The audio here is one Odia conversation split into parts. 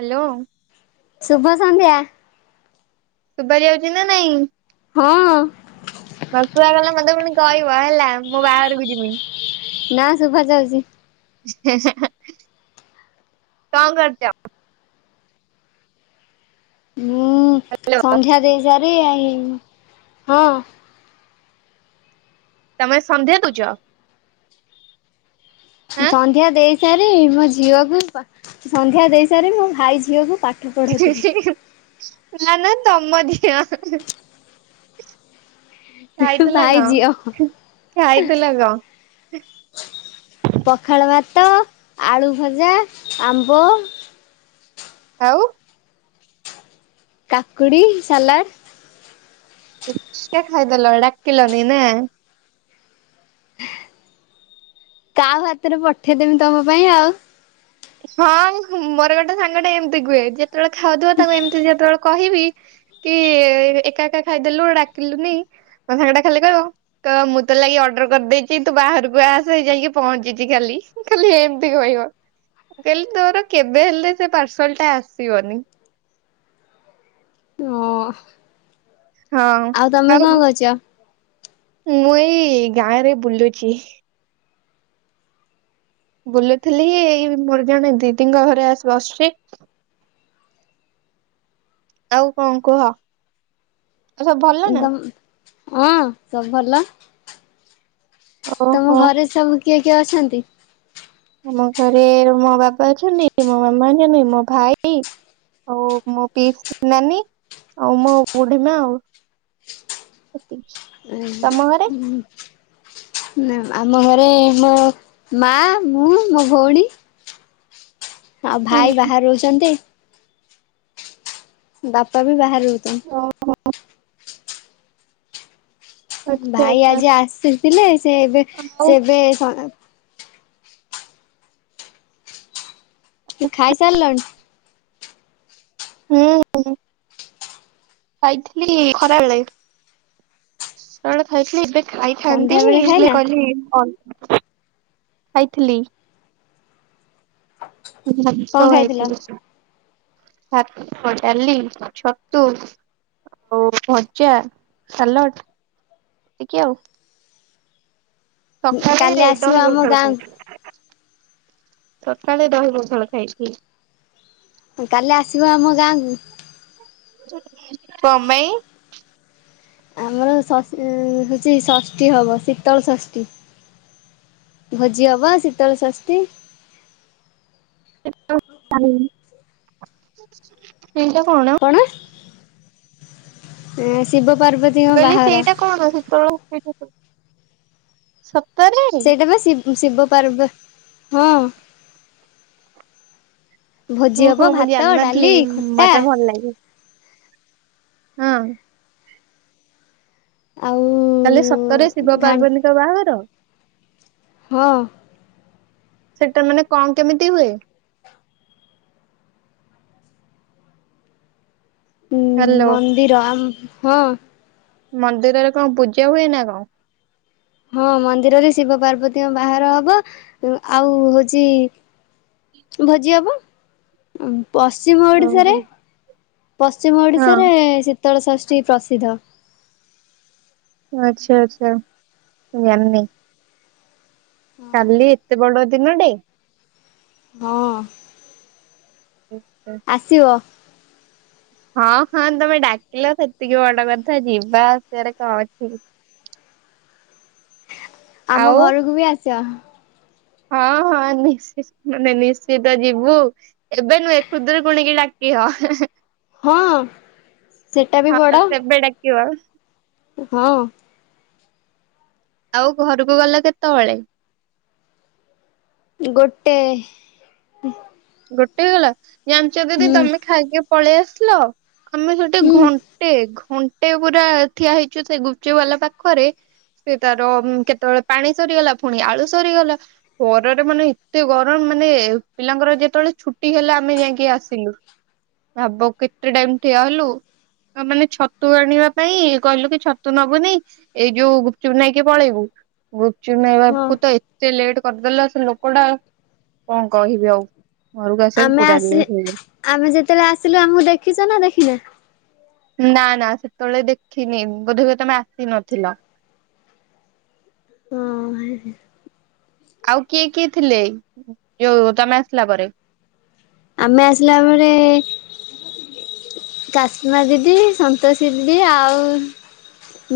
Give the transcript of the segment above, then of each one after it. ହାଲୋ। ଶୁଭ ସନ୍ଧ୍ୟା। ଶୁଭାର ଯାଉଚି ନା ନାଇଁ? ହୁଁ। ସନ୍ତୁଆ ଗଲେ ମତେ ପୁଣି କହିବ ହେଲା ମୁଁ ବାହାରକୁ ଯିମି ନା ଶୁଭା ଯାଉଚି। କଣ କରଚ଼? ମୁଁ ହ୍ୟାଲୋ ସନ୍ଧ୍ୟା ଦେଇ ସାରି ହଁ। ତମେ ସନ୍ଧ୍ୟା ଦଉଚ? ଆଁ ସନ୍ଧ୍ୟା ଦେଇ ସାରି ମୋ ଝିଅକୁ ସନ୍ଧ୍ୟା ଦେଇ ସାରି ମୋ ଭାଇ ଝିଅକୁ ପାଠ ପଢଉଥିଲି ନା ନା ତ ମ ଝିଅ। ଖାଇଥିଲ ଭାଇ ଝିଅ କଆଁ ଖାଇଥିଲ ଗାଅଁ ପଖାଳ ଭାତ, ଆଳୁ ଭଜା, ଆମ୍ବ ଆଉ କାକୁଡ଼ି ସାଲାଡ଼ ଏକା ଖାଇଦେଲ ଡାକିଲନି ନା କାଉ ହାତରେ ପଠେଇ ଦେବି ତମ ପାଇଁ ଆଉ ହଁ ମୋର ଗୋଟେ ସାଙ୍ଗ ଟେ ଏମିତି କୁହେ ଯେତେବେଳେ ଖାଉଥିବ ତାକୁ ଏମିତି ଯେତେବେଳେ କହିବି। କି ଏକା ଏକା ଖାଇଦେଲୁ ଡାକିଲୁନି ମୋ ସାଙ୍ଗ ଟା ଖାଲି କହିବ। ତ ମୁଁ ତ ଲାଗି ଅର୍ଡର କରିଦେଇଛି ତୁ ବାହାରକୁ ଆସ ଯାଇକି ପହଞ୍ଚିଚି ଖାଲି। ଖାଲି ଏମିତି କହିବ। ମୁଁ କହିଲି ତୋର କେବେ ହେଲେ ସେ ପାର୍ସଲ ଟା ଆସିବନି। ଓ ଆଉ ତମେ କଣ କରୁଚ? ମୁଁ ଏଇ ଗାଁରେ ବୁଲୁଛି। ବୁଲୁଥିଲି ଏଇ ମୋର ଜଣେ ଦିଦିଙ୍କ ଘରେ ଆସି ବସଛି। ଆଉ କଣ କୁହ? ସବୁ ଭଲ ନା ଦମ ହଁ ସବୁ ଭଲ। ଓହୋ ତମ ଘରେ ସବୁ କିଏ କିଏ ଅଛନ୍ତି? ଆମ ଘରେ ମୋ ବାପା, ଅଛନ୍ତି ମୋ ମାମା ଅଛନ୍ତି, ମୋ ଭାଇ। ଆଉ ମୋ ପିଇସୀ ନାନୀ ଆଉ ମୋ ବୁଢୀମା ଆଉ। ଏତିକି ତମ ଘରେ। ହୁଁ। ଆମ ଘରେ ମୋ ମା, ମୁଁ, ମୋ ଭଉଣୀ। ଆଉ ହୁଁ ଭାଇ ବାହାରେ ରହୁଛନ୍ତି। ବାପା ବି ବାହାରେ ରହୁଛନ୍ତି। [inaudible] ଆଚ୍ଛା ଭାଇ ଆଚ୍ଛା ଆଜି ଆସିଥିଲେ ସେ ଏବେ ଆଉ ସେ ଏବେ ସ କି ଖାଇ ସାରିଲଣି? ହୁଁ ହୁଁ। ଖାଇଥିଲି ଖରା ବେଳେ। ବେଳେ ଖାଇଥିଲି ଏବେ ସନ୍ଧ୍ୟା ଖାଇଥାନ୍ତି ବେଳେ ହେଲେ ଖାଇନା କହିଲି ଖାଇଥିଲି। କଣ ଖାଇଥିଲ? [inaudible] ଭାତ, ଡାଲି, ଛତୁ। ଆଉ ଭଜା, ସାଲଟ ଏତିକି ଆଉ। କାଲି ସକାଳେ ଆସିବ ଦହି ଆମ ପଖାଳ ଗାଁକୁ ଖାଇଥିଲି। ସକାଳେ ଦହି ପଖାଳ ଖାଇଥିଲି। କାଲି ଆସିବ ଆମ ଗାଁକୁ? କଣ ପାଇଁ? ଆମର ଷଷ୍ ହଉଛି ଷଷ୍ଠୀ ହବ ଶୀତଳ ଷଷ୍ଠୀ। ଭୋଜି ହବ ଶିତଳ ଷଷ୍ଠୀ। [unintelligible] ସେଇଟା କଣ? କଣ? ଆ ଶିବ ପାର୍ବତ ମୁଁ କହିଲି ସେଇଟା କଣ? ଶୀତଳ ଷଷ୍ଠୀ [unintelligible] ସେଇଟା ବା ଶିବ ଶିବ ପାର୍ବ ହଁ। ଭୋଜି ଓହୋ ହବ ମୁଁ ଭାତ ଜାଣିନଥିଲି ଡାଲି ଖଟା ମତେ ଭଲ ଲାଗେ। ହଁ। ଆଉ କାଲି ସତରେ ଶିବ ଘା ପାର୍ବତୀଙ୍କ ବାହାଘର। ହଁ। ସେଟା ମାନେ କଣ କେମିତି ହୁଏ? ହୁଁ ହ୍ୟାଲୋ ମନ୍ଦିର ଆମ ହଁ। ମନ୍ଦିରରେ କଣ ପୂଜା ହୁଏ ନା କଣ? ହଁ ମନ୍ଦିରରେ ଶିବ ପାର୍ବତୀଙ୍କ ବାହାର ହବ ଆଉ ହଉଛି ଭୋଜି ହବ। ପଶ୍ଚିମ ଓଡିଶାରେ ଓହୋ ପଶ୍ଚିମ ହଁ ଓଡିଶାରେ ସେ ଶୀତଳଷଷ୍ଠୀ ପ୍ରସିଦ୍ଧ। ଆଚ୍ଛା ଆଚ୍ଛା ଜାଣିନି। କାଲି ଏତେ ବଡ ଦିନଟେ। ହଁ। [unintelligible] ଆସିବ। ହଁ ହଁ ତମେ ଡାକିଲ ସେତିକି ବଡ କଥା ଯିବା ଆସିବାରେ କଣ ଅଛି। ଆମ ଆଉ ଘରକୁ ବି ଆସିବ। ହଁ ହଁ ନିଶ ମାନେ ନିଶ୍ଚିତ ଯିବୁ। ଏବେ ନୁହେଁ ଖୁଦୁରୁକୁଣୀ କି ଡାକି ହ ହଁ ହଁ। ହଁ ସେଟା ବି ହଁ ବଡ ସେବେ ଡାକିବା। ହଁ। ଆଉ ଘରକୁ ଗଲା କେତେବେଳେ। ଗୋଟେ। ଗୋଟେ ଗଲା ଜାଣିଛ ଦିଦି ହୁଁ ତମେ ଖାଇକି ପଳେଇ ଆସିଲ ଆମେ ସେଠି ହୁଁ ଘଣ୍ଟେ ଘଣ୍ଟେ ପୁରା ଠିଆ ହେଇଛୁ ସେ ଗୁପଚ ବାଲା ପାଖରେ। ସେ ତାର କେତେବେଳେ ପାଣି ସରିଗଲା ପୁଣି ଆଳୁ ସରିଗଲା। ପରରରେ ମାନେ ଏତେ ଗରମ ମାନେ ପିଲାଙ୍କର ଯେ ଯେତେବେଳେ ଛୁଟି ହେଲେ ଆମେ ଯାଇକି ଆସିଲୁ। ଭାବ କେତେ ଟାଇମ ଠିଆ ହେଲୁ ମାନେ ଛତୁ ଆଣିବା ପାଇଁ କହିଲୁ କି ଛତୁ ନବୁନି ଏଇ ଯୋଉ ଗୁପଚୁପ ନାଇଁକି ପଳେଇବୁ। ଗୁଚୁ ହଁ ନେଇବାକୁ ତ ଏତେ ଲେଟ୍ କରିଦେଲା ସେ ଲୋକ ଟା କଣ କହିବି ଆଉ। ଘରକୁ ଆସିବାକୁ ଆମେ ପୁରା ଆସି ଲେଟ୍ ହେଇଗଲା ଆମେ ଯେତେବେଳେ ଆସିଲୁ ଆମକୁ ଦେଖିଛ ନା ଦେଖିନା। ନା ନା ସେତେବେଳେ ଦେଖିନି ବୋଧେ ବି ତମେ ଆସି ନଥିଲ। ହଁ ଭ [inaudible] ଆଉ କିଏ କିଏ ଥିଲେ ଯୋଉ ତମେ ଆସିଲା ପରେ। ଆମେ ଆସିଲା ପରେ କାସ୍ମା ଦିଦି, ସନ୍ତୋଷୀ ଦିଦି ଆଉ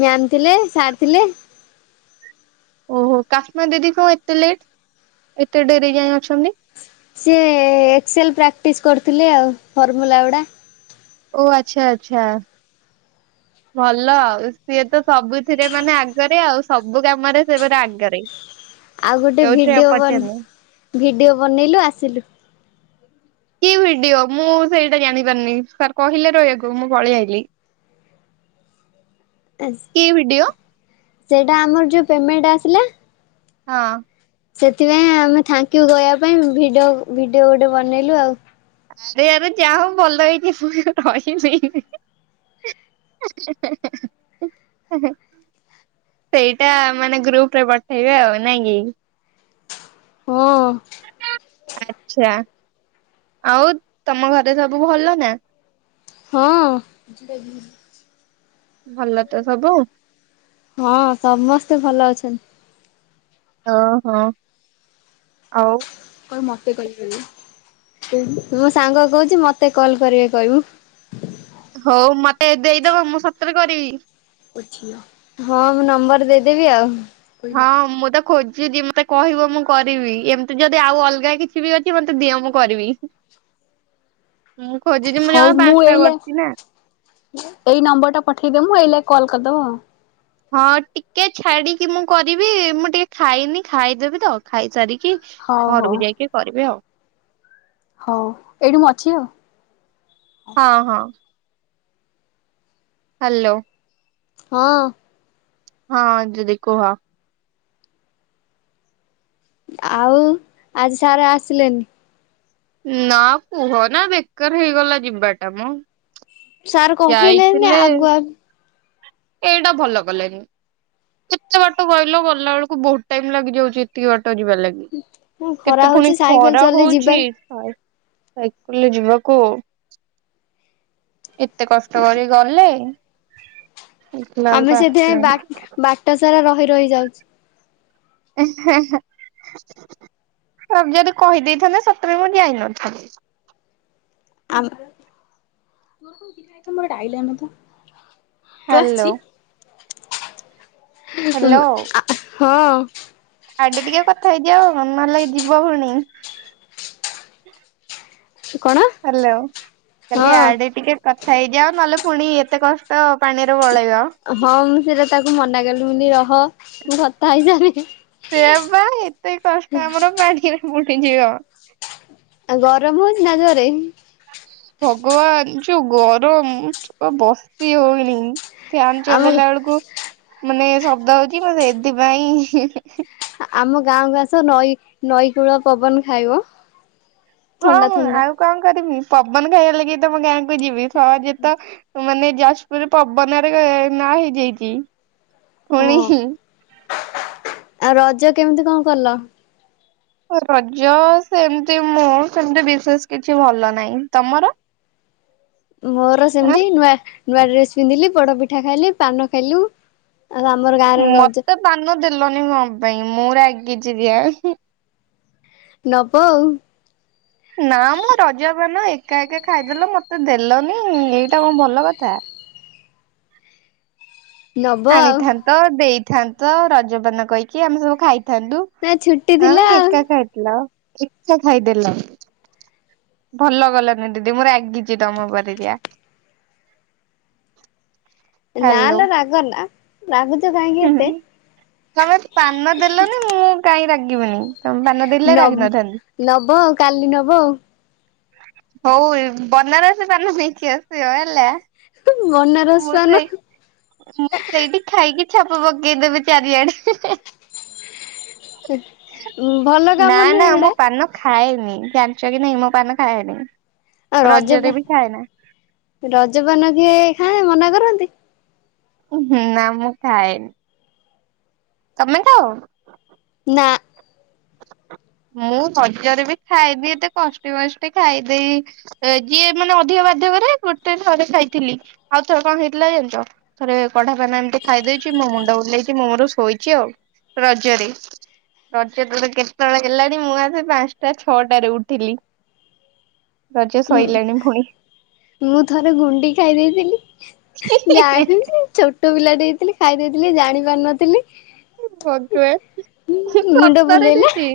ମ୍ୟାମ୍ ଥିଲେ ସାର୍ ଥିଲେ। ଓହୋ କାଶ୍ମୀ ଦିଦି କଣ ଏତେ ଲେଟ୍ ଏତେ ଡେରେ ଯାଇଏ ଅଛନ୍ତି। ସି ଏକ୍ସଲ୍ ପ୍ରାକ୍ଟିସ୍ କରୁଥିଲେ ଆଉ ଫର୍ମୁଲା ଗୁଡ଼ା। ଓ ଆଚ୍ଛା ଆଚ୍ଛା। ଭଲ ଆଉ ସିଏ ତ ସବୁଥିରେ ମାନେ ଆଗରେ ଆଉ ସବୁ କାମରେ ସେ ଆଗରେ। ଆଉ ଗୋଟେ ଯୋଉଥିରେ ଭିଡିଓ ବନ ପଚାରିଲେ ଭିଡିଓ ବନେଇଲୁ ଆସିଲୁ। କି ଭିଡିଓ ମୁଁ ସେଇଟା ଜାଣିପାରିନି ସାର୍ କହିଲେ ରହିବାକୁ ମୁଁ ପଳେଇ ଆଇଲି। ଆ କି ଭିଡିଓ? ସେଇଟା ଆମର ଯେଉଁ ପେମେଣ୍ଟ ଆସିଲା ହଁ। ସେଥିପାଇଁ ଆମେ ଥ୍ୟାଙ୍କୟୁ କହିବା ପାଇଁ ଭିଡ଼ିଓ ଭିଡ଼ିଓ ଗୋଟେ ବନେଇଲୁ ଆଉ। ଆରେ ଆ ଯାହା ହବ ଭଲ ହେଇଛିୁ ରଇନି। [inaudible] ସେଇଟା ମାନେ ଗ୍ରୁପ ରେ ପଠେଇବେ ଆଉ ନାଇଁ କି? ହଁ। ଆଛା ଆଉ ତମ ଘରେ ସବୁ ଭଲ ନା। ହଁ। ଭଲ ତ ସବୁ। ହଁ ସମସ୍ତେ ଭଲ ଅଛନ୍ତି। ଓ ହଁ ଆଉ। କଣ ମତେିବ ମୋ ସାଙ୍ଗ କହୁଛି ମତେ କଲ କରିବେ କହିବୁ। ହଉ ମତେ ଦେଇଦବ ମୁଁ ସତରେ କରିବି। ହଁ ମୁଁ ନମ୍ବର ଦେଇଦେବି ଆଉ। ହଁ ମୁଁ ତ ଖୋଜୁଛି ମତେ କହିବ ମୁଁ କରିବି ଏମିତି ଯଦି ଆଉ ଅଲଗା କିଛି ବି ଅଛି ମତେ ଦିଅ ମୁଁ କରିବି। ମୁଁ ଖୋଜିଚି ମୁଁ ହଉ ଜମା ପାଞ୍ଚଟା ଏଇଲେ କରିଛି ନା? ଏଇ ନମ୍ବର ଟା ପଠେଇଦେ ମୁଁ ଏଇଲାଗ କଲ୍ କରିଦବ ଆଉ। ହଁ ଟିକେ ଛାଡିକି ମୁଁ କରିବି ମୁଁ ଟିକେ ଖାଇନି ଖାଇଦେବି ତ। ଖାଇସାରିକି ହଉ ହଉ ଘରକୁ ଯାଇକି କରିବି ଆଉ। ହଉ ଏଇଠି ମୁଁ ଅଛି ଆଉ। ହଁ ହଁ। ହ୍ୟାଲୋ। ହଁ। ହଁ ଦିଦି କୁହ। ଆଉ ଆଜି ସାରେ ଆସିଲେନି? ନା କୁହନା ବେକାର ହେଇଗଲା ଯିବାଟା ମ! ସାର୍ କହିଲେନି ଯାଇଥିଲେ ଆଗୁଆ ଏଇଟା ଭଲ କଲେନି। କେତେ ବାଟ କହିଲୁ ଗଲା ବେଳକୁ ବହୁତ ଟାଇମ ଲାଗିଯାଉଚି ଏତିକି ବାଟ ଯିବା ଲାଗି। ଖରା କେତେ ହଉଛି ଫୁଣି ସାଇକେଲ ଖରା ଚଲେଇ ଯିବା ହଉଚି ସାଇକଲରେ ଯିବାକୁ ଏତେ କଷ୍ଟ କରି ଗଲେ ଦେଖିଲା ଆମେ ବେଳକୁ ସେଥିପାଇଁ ଆସିଲାନି। ବା ବାଟ ସାରା ରହି ରହି ଯାଉଛୁ। ସ ଯଦି କହିଦେଇଥାନ୍ତେ ସତେରେ ମୁଁ ଯାଇ ନ ଥାନ୍ତି। [unintelligible] ହ୍ୟାଲୋ। ଆସିଛି? ହଁ। ଆଗେ ଟିକେ କଥା ହେଇଜାଅ ନହେଲେ ଯିବ ଫୁଣି। କଣ? ହାଲୋ କାଲି ହଁ ଆଡେ ଟିକେ କଥା ହେଇଯାଅ ନହେଲେ ପୁଣି ଏତେ କଷ୍ଟ ପାଣିରେ ପଳେଇବ। ହଁ ମୁଁ ସେଇଟା ତାକୁ ମନା କଲି ମୁଁ କହିଲି ରହ ମୁଁ କଥା ହେଇସାରେ। ସେଆପା ଏତେ କଷ୍ଟ ଆମର ପାଣି ରେ ପଡ଼ିଯିବ। ଆଉ ଗରମ ହଉଛି ନା ଜୋରେ? ଭଗବାନ ଯୋଉ ଗରମ ବସି ହଉନି। ଫ୍ୟାନ ଆମ ଚଲେଇଲା ବେଳକୁ ମାନେ ଶବ୍ଦ ହଉଛି ମ ସେଥିପାଇଁ ଆମ ଗାଁକୁ ଆସ ନଈ ନଈକୂଳ ପବନ ଖାଇବ। ହଁ ଥଣ୍ଡା ମ ଥଣ୍ଡା ଆଉ କଣ କରମି ପବନ ଖାଇବା ଲାଗି ତମ ଗାଁକୁ ଯିବି ସହଯେ ତ ମାନେ ଯାଜପୁର ପବନରେ ନା ହେଇଯାଇଛି ହଁ ପୁଣି ଆଉ ରଜ କେମିତି କଣ କଲ? ରଜ ସେମିତି ମୁଁ ସେମିତି ବିଶେଷ କିଛି ଭଲ ନାହିଁ ତମର? [inaudible] ମୋର ଆଁ ସେମତି ନୂଆ ନୂଆ ଡ୍ରେସ ପିନ୍ଧିଲି ପୋଡ ପିଠା ଖାଇଲି ପାନ ଖାଇଲୁ। ଆଉ ଆମର ଗାଁରେ ରଜ ମତେ ପାନ ଦେଲନି କଣ ପାଇଁ ମୁଁ ରାଗିଚି ଜା ହିଁ? ନବ ଆଉ। ନା ମ ରଜ ପାନ ଏକା ଏକା ଖାଇଦେଲ ମତେ ଦେଲନି ଏଇଟା କଣ ଭଲ କଥା? ନବ ଆଉ। ଆଣିଥାନ୍ତ ଦେଇଥାନ୍ତ ରଜପାନ କହିକି ଆମେ ସବୁ ଖାଇଥାନ୍ତୁ। ନା ଛୁଟି ଥିଲା ଆଁ ଆଉ ଏକା ଖାଇଥିଲ ଏକା ଖାଇଦେଲ? ଭଲ କଲନି ଦିଦି ମୁଁ ରାଗିଛି ତମ ଉପରେ ଯା। [inaudible] ନାଲୋ ରାଗ ନା ରାଗୁଛ କାହିଁକି ଏତେ? ତମେ ପାନ ଦେଲନି ମୁଁ କାଇଁ ରାଗିବିନି? ତମେ ପାନ ଦେଲେ ନ ରାଗି ନଥାନ୍ତି। ନବ କାଲି ନବ ଆଉ। ହଉ ବନାରସୀ ପାନ ନେଇକି ଆସିବ ହେଲା। ହୁଁ ମୁଁ ବନାରସି ପାନ। ସେଇ ମୁଁ ସେଇଠି ଖାଇକି ଛାପ ପକେଇଦବି ଚାରିଆଡେ। ଭଲ ନା କାମ ନା ନୁହେଁ ମୁଁ ଏଡା। ପାନ ଖାଏନି ଜାଣିଛ କି ନାଇ ମୁ ପାନ ଖାଏନି। ଆ ରଜରେ ରଜପ ବି ଖାଏନା ରଜପାନ କିଏ ଖାଏ ମନା କରନ୍ତି? ହଁ ନା ମୁଁ ଖାଏନି। ତମେ ଖାଅ? ନା। ମୁଁ ରଜରେ ବି ଖାଏନି ଏତେ କଷ୍ଟେ ମଷ୍ଟେ ଖାଇଦେଇ ଏ ଯିଏ ମାନେ ଅଧିକ ବାଧ୍ୟ କରେ ଗୋଟେ ଥରେ ଖାଇଥିଲି। ଆଉ ଥରେ କଣ ହେଇଥିଲା ଜାଣିଚ? ଥରେ କଢା ପାନ ଏମିତି ଖାଇଦେଇଛି ମୋ ମୁଣ୍ଡ ବୁଲ୍ଲେଇଛି ମୁ ମୋର ଶୋଇଛି ଆଉ ରଜରେ। ରଜ ଦୋଳି କେତେବେଳେ ହେଲାଣି ମୁଁ ଆଜି ପାଞ୍ଚଟା ଛଅଟାରେ ଉଠିଲି। ରଜ ସଇଲାଣି ଫୁଣି। ମୁଁ ଥରେ ଗୁଣ୍ଡି ଖାଇ ଦେଇଥିଲି ଯାନିଛି ଛୋ ଟୁ ପିଲାଟେ ହେଇଥିଲି ଖାଇ ଦେଇଥିଲି ଜାଣି ପାରିନଥିଲି। [unintelligible] ମୁଣ୍ଡ ସତରେ ବୁଲେଇଲା ଦିଦି।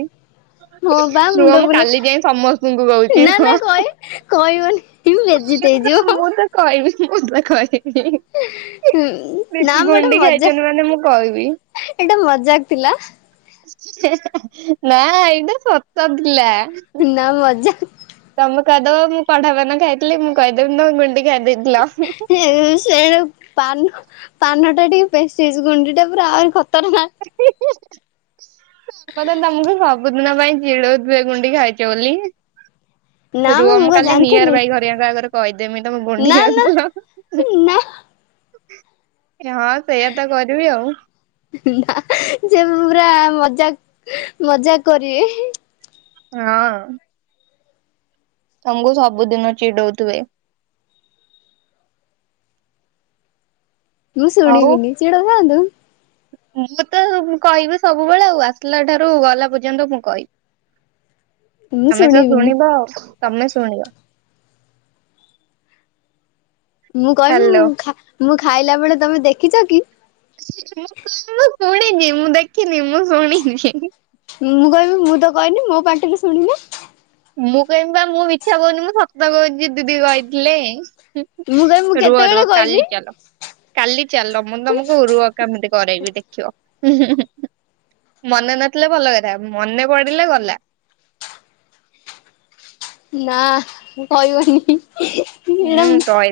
ହଁ ବା ରୁହ ମୁଣ୍ଡ ମୁଁ କାଲି ବୁଲେଇ ଯାଇ ସମସ୍ତ ଙ୍କୁ କହୁଛି ନା ହଁ ନା କହେ କହିବନି [unintelligible] ବେଜିତ୍ ହେଇଯିବ। କହିବି ମୁଁ ତ କହି ହୁଁ ସେଠି ଗୁଣ୍ଡି ଖାଇଛନ୍ତି ମାନେ ମୁଁ କହିବି। ଏଇଟା ମଜାକ୍ ଥିଲା। ନା ଏଇଟା ସତ ଥିଲା। ନା ମଜାକ୍। ତମେ କହିଦବ ମୁଁ କଢା ପାନ ଖାଇଥିଲି। ମୁଁ କହିଦେବି ତମେ ଗୁଣ୍ଡି ଖାଇଦେଇଥିଲ। ସେ-ଏ-ଏ ସେ ଯୋଉ ପାନ ପାନଟା ଟିକେ ପେସିଏସ୍ ଗୁଣ୍ଡି ଟା ପୁରା ଆହୁରି ଖତର ନାଁକ୍ [inaudible] ମତେ ତମକୁ ସବୁଦିନ ପାଇଁ ଚିଡଉଥିବେ ଗୁନ୍ଡି ଖାଇଛ ବୋଲି। ନା ରୁହ ମୁଁ କଣ କାଲି ନିଆର ଜାଣିଥିଲି ଭାଇ ଘରିଆଙ୍କ ଆଗରେ କହିଦେମି ତମେ ଗୁଣ୍ଡିି ନା ନା ଖାଉଥିଲ। ନା ହଁ ସେଇୟା ତ କରିବି ଆଉ। ନା ସେ ପୁରା ମଜାକ୍ ମଜାକ୍ କରିବେ। ହଁ। ତମଙ୍କୁ ସବୁଦିନ ଚିଡଉଥିବେ। ମୁୁଁ ଆଉ ଶୁଣିବିନି ଚିଡଉଥାଆନ୍ତୁ। ମୁଁ ତ କହିବି ସବୁବେଳେ ଆଉ ଆସିଲା ଠାରୁ ଗଲା ପର୍ଯ୍ୟନ୍ତ ମୁଁ କହିବି। ମୁଁ ତମେ ତ ଶୁଣିବିନି ଶୁଣିବ ତମେ ଶୁଣିବ। ମୁଁ କହିବି ହ୍ୟାଲୋ। ମୁଁ ଖା ଖାଇଲା ବେଳେ ତମେ ଦେଖିଛ କି। ମୁ କହିବି ମୁ ଶୁଣିିନି ମୁଁ ଦେଖିନି ମୁଁ ଶୁଣିନି। ମୁଁ କହିବି ମୁଁ ତ କହିନି ମୋ ପାଟିକୁ ଶୁଣିନ। ମୁଁ କହିମି ବା ମୁଁ ମିଛ କଉନି ମୁଁ ସତ କହୁଛି ଦିଦି କହିଥିଲେ। ମୁଁ କହିବି ମୁଁ ରୁହ ରୁହ କେତେବେଳେ କହିଲି କାଲି ଚାଲ। କାଲି ଚାଲ ମୁଁ ତମକୁ ରୁଅ କେମିତି କରେଇବି ଦେଖିବ। ମନେ ନଥିଲେ ଭଲ କଥା ମନେ ପଡିଲେ ଗଲା। ନା କହିବନି। ହୁଁ ଏଇଟା କହି